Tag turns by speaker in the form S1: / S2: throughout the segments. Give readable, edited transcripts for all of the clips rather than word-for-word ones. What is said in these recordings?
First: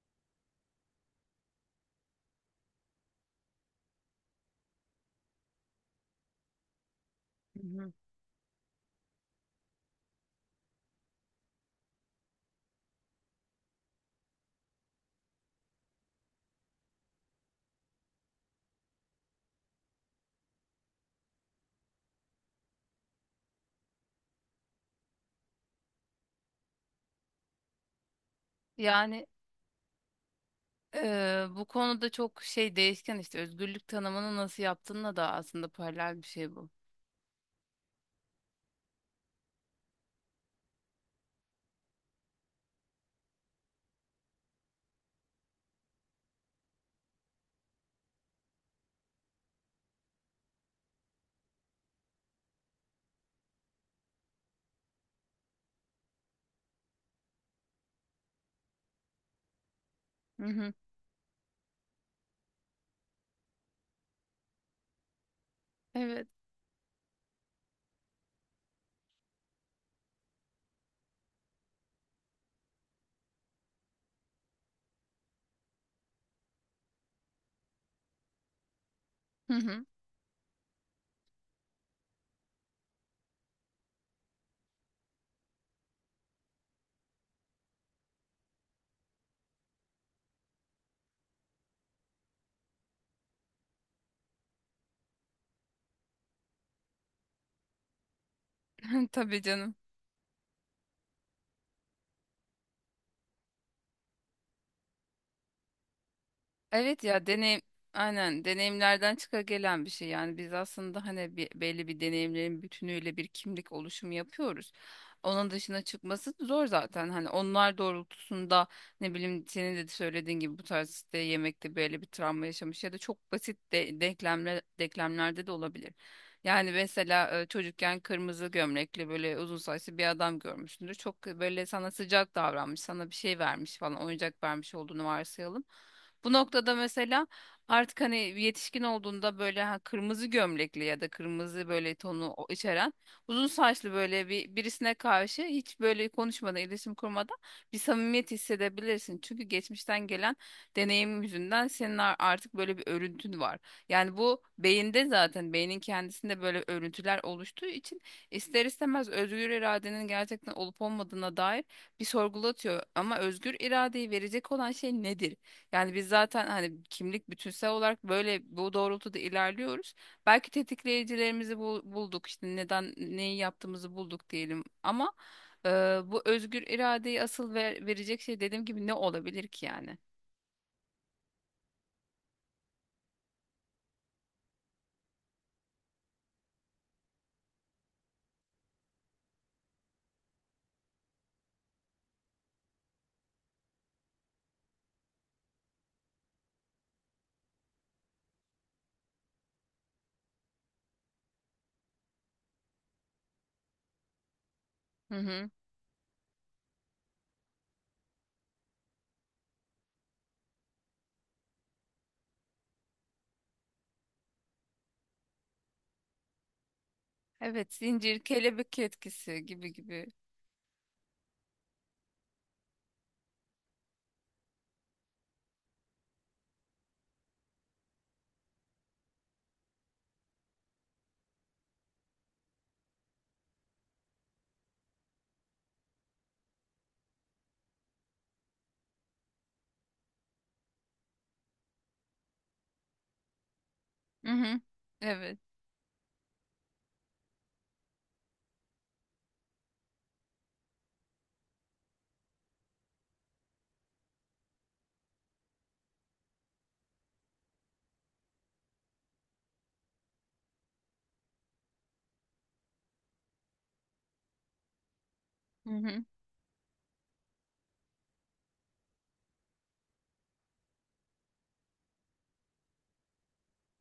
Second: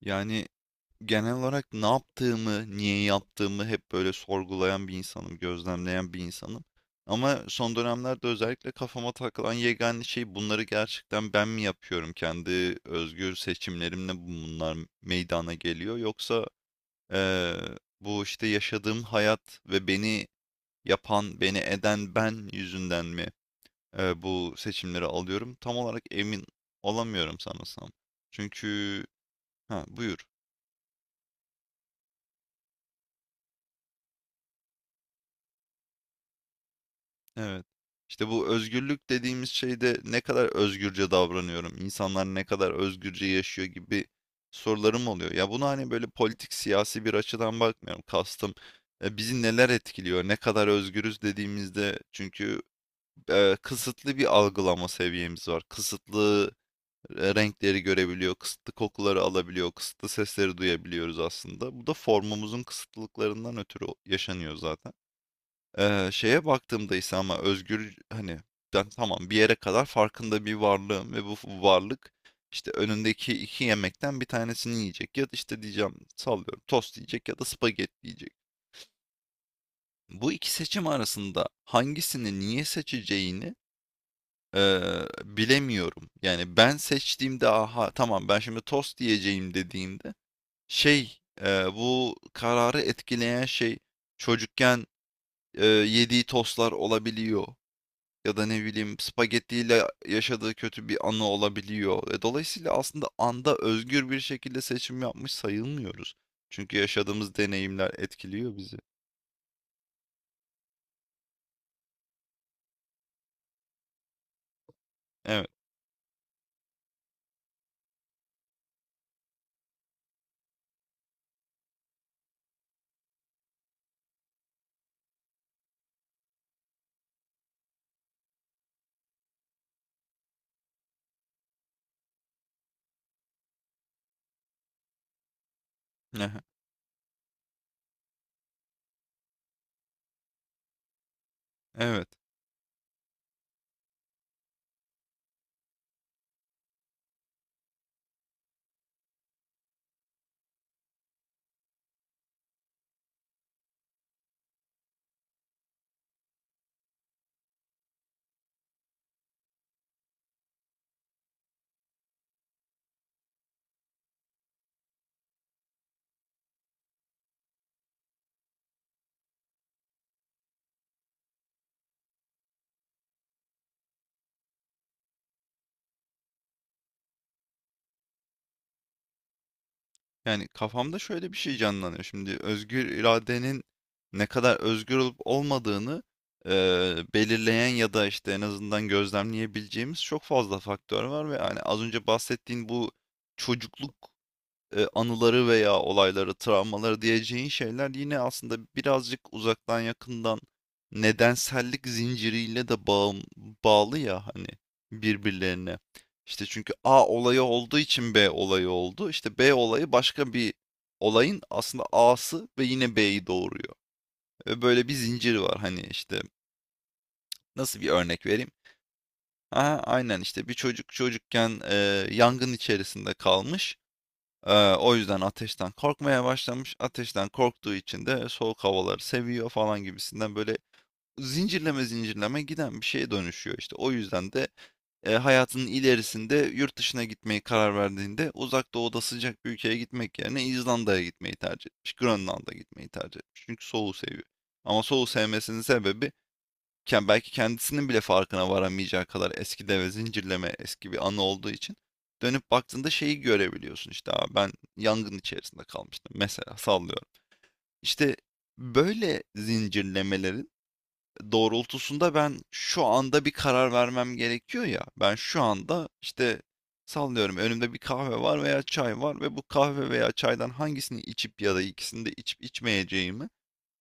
S1: Yani genel olarak ne yaptığımı, niye yaptığımı hep böyle sorgulayan bir insanım, gözlemleyen bir insanım. Ama
S2: Hı
S1: son
S2: hı.
S1: dönemlerde özellikle kafama takılan yegane şey bunları gerçekten ben mi yapıyorum? Kendi özgür seçimlerimle bunlar meydana geliyor. Yoksa eee, bu işte yaşadığım hayat ve beni yapan, beni eden ben yüzünden mi bu seçimleri alıyorum? Tam olarak emin olamıyorum sanırsam. Çünkü
S2: Yani
S1: ha buyur.
S2: Bu konuda çok şey değişken, işte özgürlük tanımını nasıl yaptığınla da aslında paralel bir şey bu.
S1: Evet. İşte bu özgürlük dediğimiz şeyde ne kadar özgürce davranıyorum, insanlar ne kadar özgürce yaşıyor gibi sorularım oluyor. Ya bunu hani böyle politik siyasi bir açıdan bakmıyorum. Kastım bizi neler etkiliyor, ne kadar özgürüz dediğimizde çünkü kısıtlı bir algılama seviyemiz var. Kısıtlı renkleri görebiliyor, kısıtlı kokuları alabiliyor, kısıtlı
S2: Hı
S1: sesleri
S2: hı.
S1: duyabiliyoruz aslında. Bu da formumuzun kısıtlılıklarından ötürü yaşanıyor zaten.
S2: Evet.
S1: Şeye baktığımda ise ama özgür hani ben tamam bir yere kadar farkında bir varlığım ve bu varlık işte önündeki iki yemekten bir tanesini yiyecek ya da işte diyeceğim sallıyorum tost yiyecek ya da spagetti yiyecek.
S2: Hı hı.
S1: Bu iki seçim arasında hangisini niye seçeceğini bilemiyorum. Yani ben seçtiğimde aha tamam ben şimdi tost yiyeceğim dediğimde şey bu kararı etkileyen şey çocukken yediği tostlar olabiliyor. Ya da ne bileyim
S2: Tabii canım.
S1: spagettiyle yaşadığı kötü bir anı olabiliyor. Dolayısıyla aslında anda özgür bir şekilde seçim yapmış sayılmıyoruz. Çünkü
S2: Evet ya,
S1: yaşadığımız
S2: deneyim
S1: deneyimler
S2: aynen
S1: etkiliyor bizi.
S2: deneyimlerden çıka gelen bir şey. Yani biz aslında hani belli bir deneyimlerin bütünüyle bir kimlik oluşumu yapıyoruz.
S1: Evet.
S2: Onun dışına çıkması zor zaten, hani onlar doğrultusunda, ne bileyim, senin de söylediğin gibi bu tarz işte yemekte böyle bir travma yaşamış ya da çok basit de, denklemlerde de olabilir. Yani mesela çocukken kırmızı gömlekli böyle uzun saçlı bir adam görmüşsündür. Çok böyle sana sıcak davranmış, sana bir şey vermiş falan, oyuncak vermiş olduğunu varsayalım. Bu
S1: Aha,
S2: noktada mesela artık hani yetişkin olduğunda böyle, ha, kırmızı gömlekli ya da kırmızı böyle
S1: evet.
S2: tonu içeren uzun saçlı böyle bir birisine karşı hiç böyle konuşmadan, iletişim kurmadan bir samimiyet hissedebilirsin. Çünkü geçmişten gelen deneyim yüzünden senin artık böyle bir örüntün var. Yani bu beyinde, zaten beynin kendisinde böyle örüntüler oluştuğu için ister istemez özgür iradenin gerçekten olup olmadığına dair bir sorgulatıyor. Ama özgür iradeyi verecek olan şey nedir? Yani biz zaten hani kimlik bütünsel olarak böyle bu doğrultuda ilerliyoruz. Belki tetikleyicilerimizi bulduk, işte neden neyi yaptığımızı bulduk diyelim, ama e, bu özgür iradeyi asıl verecek şey, dediğim gibi, ne olabilir ki yani?
S1: Yani kafamda şöyle bir şey canlanıyor. Şimdi özgür iradenin ne kadar özgür olup olmadığını belirleyen ya da işte en azından gözlemleyebileceğimiz çok fazla faktör var ve hani az önce bahsettiğin bu çocukluk anıları veya olayları, travmaları diyeceğin şeyler yine aslında birazcık uzaktan yakından nedensellik zinciriyle de bağlı ya hani
S2: Hı hı.
S1: birbirlerine. İşte çünkü A olayı olduğu için B olayı oldu. İşte B olayı başka bir olayın aslında A'sı ve yine B'yi doğuruyor. Ve böyle bir zincir var hani işte
S2: Evet,
S1: nasıl bir
S2: zincir,
S1: örnek vereyim?
S2: kelebek etkisi gibi
S1: Aha,
S2: gibi.
S1: aynen işte bir çocuk çocukken yangın içerisinde kalmış. O yüzden ateşten korkmaya başlamış. Ateşten korktuğu için de soğuk havaları seviyor falan gibisinden böyle zincirleme zincirleme giden bir şeye dönüşüyor işte. O yüzden de hayatının ilerisinde yurt dışına gitmeyi karar verdiğinde uzak doğuda sıcak bir ülkeye gitmek yerine İzlanda'ya gitmeyi tercih etmiş. Grönland'a gitmeyi tercih etmiş. Çünkü soğuğu seviyor.
S2: Hı hı.
S1: Ama soğuğu
S2: Evet.
S1: sevmesinin sebebi ken belki kendisinin bile farkına varamayacağı kadar eski deve zincirleme eski bir anı olduğu için dönüp baktığında şeyi görebiliyorsun işte, "Aa, ben yangın içerisinde kalmıştım mesela sallıyorum." İşte böyle zincirlemelerin doğrultusunda ben şu anda bir karar vermem gerekiyor ya. Ben şu
S2: Hı
S1: anda
S2: hı.
S1: işte sallıyorum önümde bir kahve var veya çay var ve bu kahve veya çaydan hangisini içip ya da ikisini de içip içmeyeceğimi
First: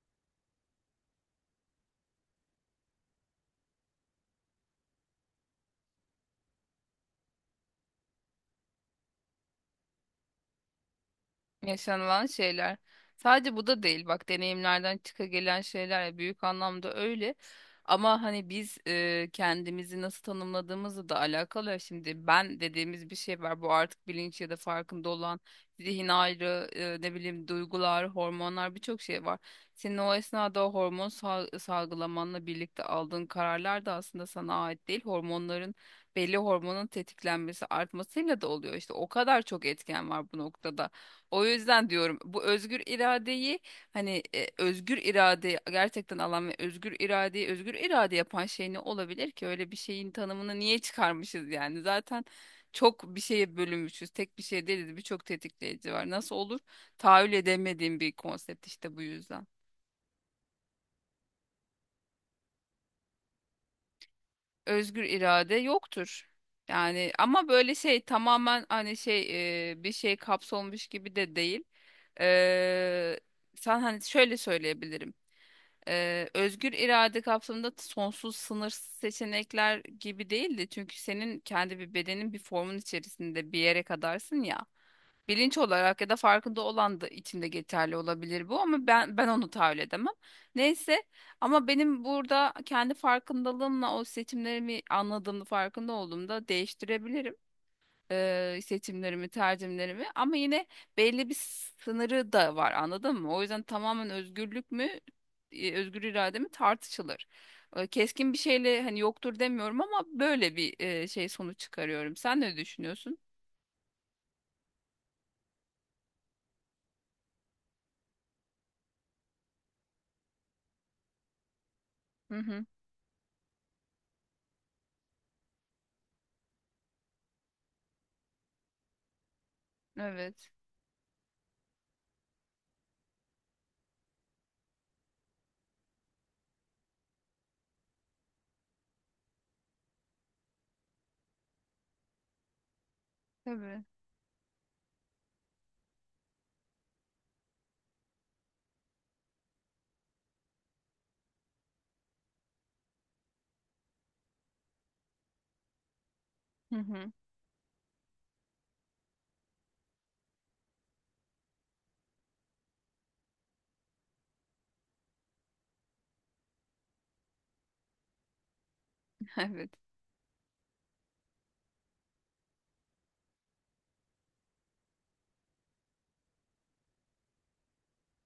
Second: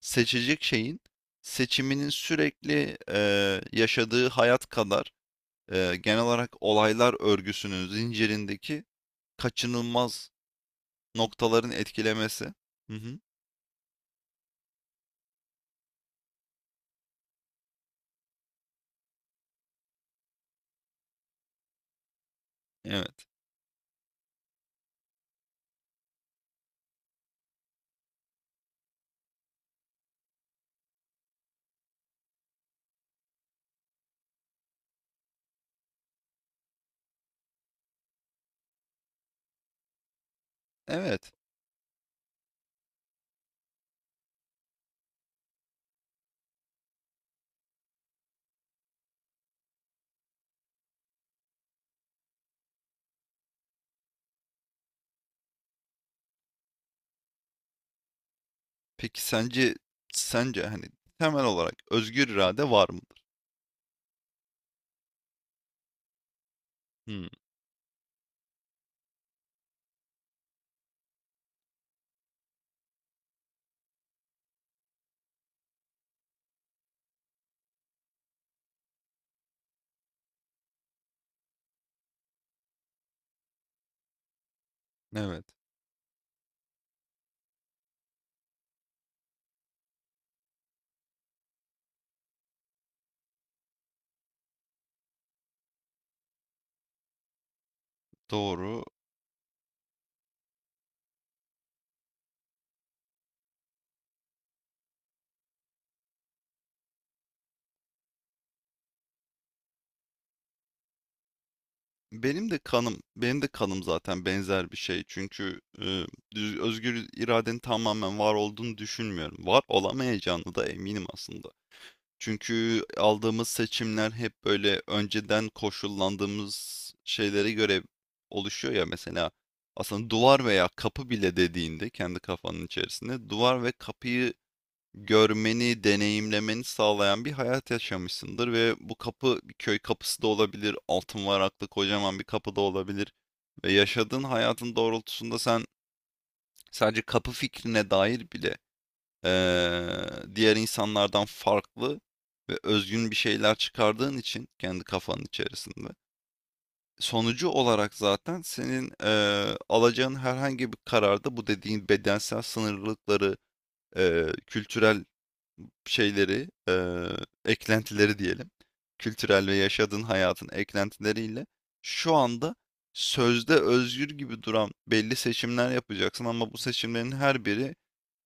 S1: seçecek şeyin seçiminin sürekli yaşadığı hayat kadar genel olarak olaylar örgüsünün zincirindeki kaçınılmaz noktaların
S2: Yaşanılan
S1: etkilemesi.
S2: şeyler.
S1: Hı hı.
S2: Sadece bu da değil bak, deneyimlerden çıka gelen şeyler ya, büyük anlamda öyle. Ama hani biz kendimizi nasıl tanımladığımızla da alakalı ya. Şimdi ben dediğimiz bir
S1: Evet.
S2: şey var. Bu artık bilinç ya da farkında olan zihin ayrı, ne bileyim, duygular, hormonlar, birçok şey var. Senin o esnada o hormon salgılamanla birlikte aldığın kararlar da aslında sana ait değil. Belli hormonun tetiklenmesi, artmasıyla da oluyor. İşte o kadar çok etken var bu noktada.
S1: Evet.
S2: O yüzden diyorum, bu özgür iradeyi, hani özgür iradeyi gerçekten alan ve özgür iradeyi özgür irade yapan şey ne olabilir ki? Öyle bir şeyin tanımını niye çıkarmışız yani? Zaten çok bir şeye bölünmüşüz. Tek bir şey değiliz. Birçok tetikleyici var. Nasıl olur? Tahayyül edemediğim bir konsept işte bu
S1: Peki
S2: yüzden.
S1: sence sence hani temel olarak özgür irade var mıdır?
S2: Özgür irade yoktur. Yani
S1: Hmm,
S2: ama böyle şey, tamamen hani bir şey kapsolmuş gibi de değil. Eee Sen, hani şöyle söyleyebilirim. Özgür irade kapsamında sonsuz sınırsız seçenekler gibi değildi. Çünkü senin kendi bir bedenin, bir formun içerisinde bir yere kadarsın ya.
S1: evet.
S2: Bilinç olarak ya da farkında olan da içinde geçerli olabilir bu, ama ben onu tahayyül edemem. Neyse, ama benim burada kendi farkındalığımla o seçimlerimi anladığımda, farkında olduğumda değiştirebilirim
S1: Doğru.
S2: seçimlerimi, tercihlerimi, ama yine belli bir sınırı da var, anladın mı? O yüzden tamamen özgürlük mü, özgür irade mi, tartışılır. Keskin bir şeyle hani yoktur demiyorum, ama böyle bir şey sonuç çıkarıyorum. Sen
S1: Benim
S2: ne
S1: de kanım,
S2: düşünüyorsun?
S1: benim de kanım zaten benzer bir şey. Çünkü özgür iradenin tamamen var olduğunu düşünmüyorum. Var olamayacağını da eminim aslında.
S2: Hı hı.
S1: Çünkü aldığımız seçimler hep böyle önceden koşullandığımız şeylere göre oluşuyor ya mesela aslında duvar
S2: Evet.
S1: veya kapı bile dediğinde kendi kafanın içerisinde duvar ve kapıyı görmeni, deneyimlemeni sağlayan bir hayat yaşamışsındır ve bu kapı bir köy kapısı da olabilir, altın varaklı kocaman bir kapı da olabilir ve
S2: Tabii.
S1: yaşadığın hayatın doğrultusunda sen sadece kapı fikrine dair bile diğer insanlardan farklı ve özgün bir şeyler çıkardığın için kendi kafanın içerisinde.
S2: Hı hı.
S1: Sonucu olarak zaten senin alacağın herhangi bir kararda bu dediğin bedensel sınırlılıkları, kültürel şeyleri, eklentileri diyelim, kültürel ve
S2: Evet.
S1: yaşadığın hayatın eklentileriyle şu anda sözde özgür gibi duran belli seçimler yapacaksın ama bu seçimlerin her biri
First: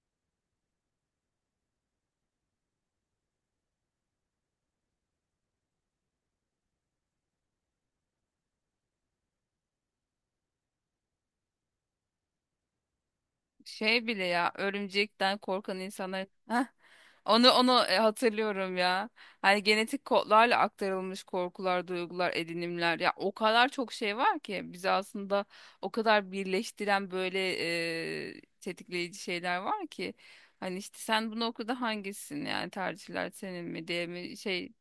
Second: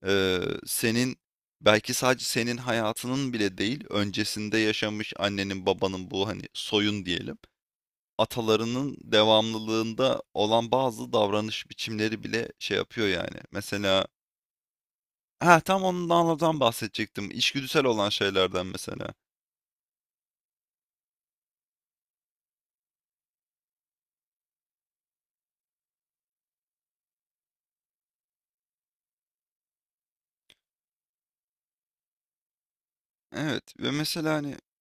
S1: Eee, senin belki sadece senin hayatının bile değil, öncesinde yaşamış annenin, babanın bu hani soyun diyelim, atalarının devamlılığında olan bazı davranış biçimleri bile şey yapıyor yani. Mesela
S2: Şey bile ya, örümcekten
S1: ha
S2: korkan
S1: tam
S2: insanlar.
S1: ondan
S2: Heh,
S1: bahsedecektim.
S2: onu
S1: İçgüdüsel
S2: onu
S1: olan şeylerden
S2: hatırlıyorum ya.
S1: mesela.
S2: Hani genetik kodlarla aktarılmış korkular, duygular, edinimler ya, o kadar çok şey var ki bizi aslında o kadar birleştiren böyle tetikleyici şeyler var ki, hani işte sen bunu okuda hangisin, yani tercihler senin
S1: Evet
S2: mi
S1: ve
S2: diye
S1: mesela
S2: mi
S1: hani
S2: şey.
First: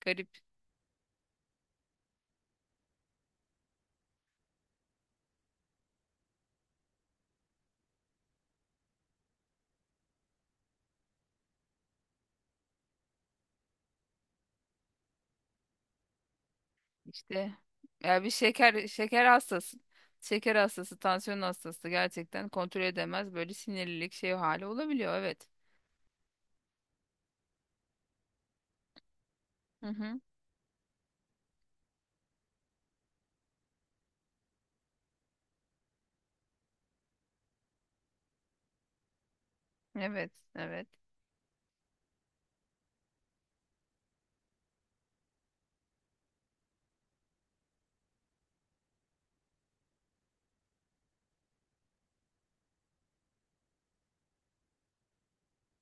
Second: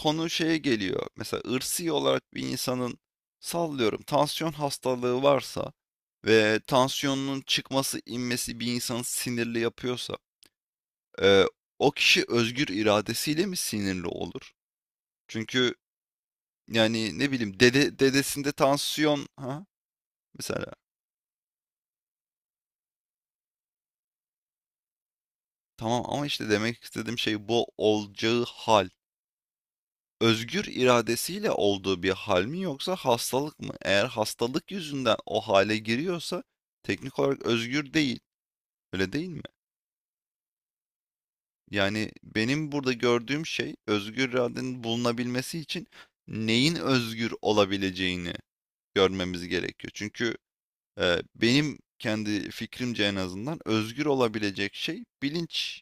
S2: Garip.
S1: şeye geliyor. Mesela ırsi olarak bir insanın sallıyorum tansiyon hastalığı varsa ve tansiyonunun çıkması inmesi bir insanı sinirli yapıyorsa Eee, o kişi özgür iradesiyle mi sinirli olur? Çünkü, yani, ne
S2: İşte
S1: bileyim, dede
S2: ya bir
S1: dedesinde
S2: şeker
S1: tansiyon ha?
S2: hastası. Şeker
S1: Mesela.
S2: hastası, tansiyon hastası gerçekten kontrol edemez, böyle sinirlilik şey hali olabiliyor, evet.
S1: Tamam ama işte demek istediğim şey bu olacağı hal.
S2: Hı hı.
S1: Özgür iradesiyle olduğu bir hal mi yoksa hastalık mı? Eğer hastalık yüzünden o hale giriyorsa teknik olarak özgür değil. Öyle değil mi?
S2: Evet, evet.
S1: Yani, benim burada gördüğüm şey özgür iradenin bulunabilmesi için neyin özgür olabileceğini görmemiz gerekiyor. Çünkü benim kendi fikrimce en azından özgür olabilecek şey bilinç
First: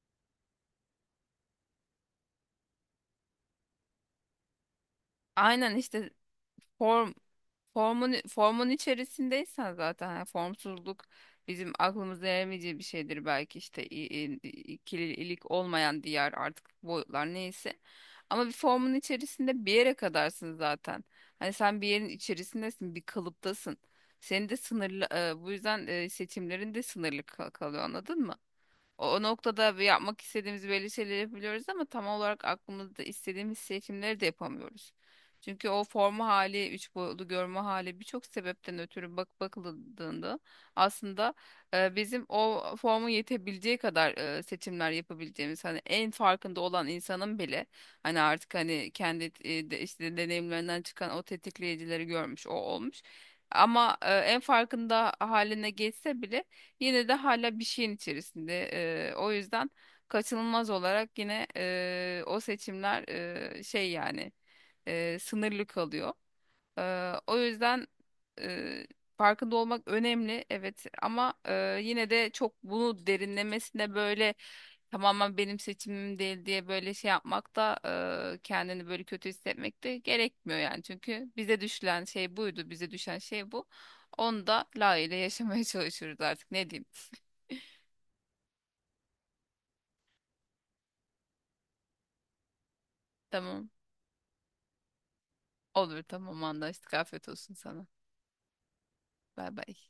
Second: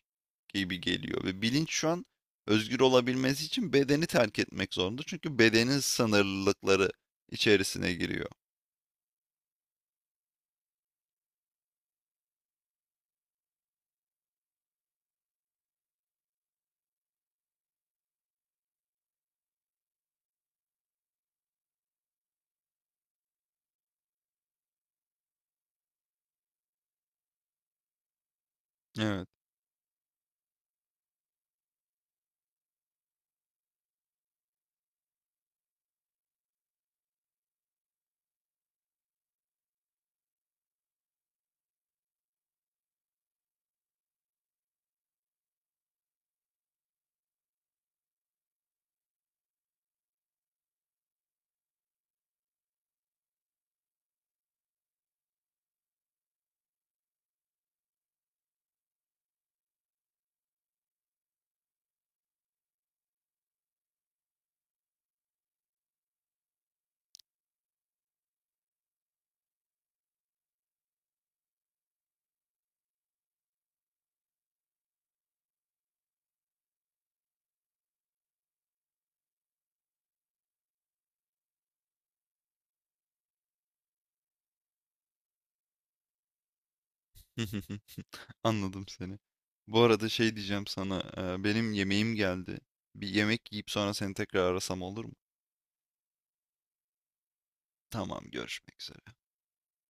S1: gibi geliyor ve bilinç şu an özgür olabilmesi için bedeni terk etmek zorunda. Çünkü
S2: Aynen
S1: bedenin
S2: işte.
S1: sınırlılıkları
S2: Form
S1: içerisine
S2: formun
S1: giriyor.
S2: formun içerisindeysen, zaten yani formsuzluk bizim aklımıza eremeyeceği bir şeydir belki, işte ikililik olmayan diğer artık boyutlar neyse. Ama bir formun içerisinde bir yere kadarsın zaten. Hani sen bir yerin içerisindesin, bir kalıptasın. Senin de sınırlı bu yüzden seçimlerin de sınırlı kalıyor, anladın mı? O
S1: Evet.
S2: noktada bir yapmak istediğimiz belli şeyleri yapabiliyoruz, ama tam olarak aklımızda istediğimiz seçimleri de yapamıyoruz. Çünkü o forma hali, üç boyutlu görme hali, birçok sebepten ötürü bak bakıldığında aslında bizim o forma yetebileceği kadar seçimler yapabileceğimiz, hani en farkında olan insanın bile hani artık hani kendi işte deneyimlerinden çıkan o tetikleyicileri görmüş, o olmuş. Ama en farkında haline geçse bile yine de hala bir şeyin içerisinde. O yüzden kaçınılmaz olarak yine o seçimler sınırlı kalıyor. O yüzden e, farkında olmak önemli, evet, ama yine de çok bunu derinlemesine böyle tamamen benim seçimim değil diye böyle şey yapmak da, kendini böyle kötü hissetmek de gerekmiyor yani. Çünkü bize düşen şey buydu, bize düşen şey bu. Onu da layığıyla yaşamaya çalışıyoruz artık, ne diyeyim.
S1: Anladım seni. Bu arada şey diyeceğim sana, benim yemeğim geldi. Bir yemek
S2: Tamam,
S1: yiyip sonra seni tekrar arasam olur mu?
S2: olur, tamam, anlaştık, afiyet olsun sana.
S1: Tamam, görüşmek üzere.
S2: Bay bay.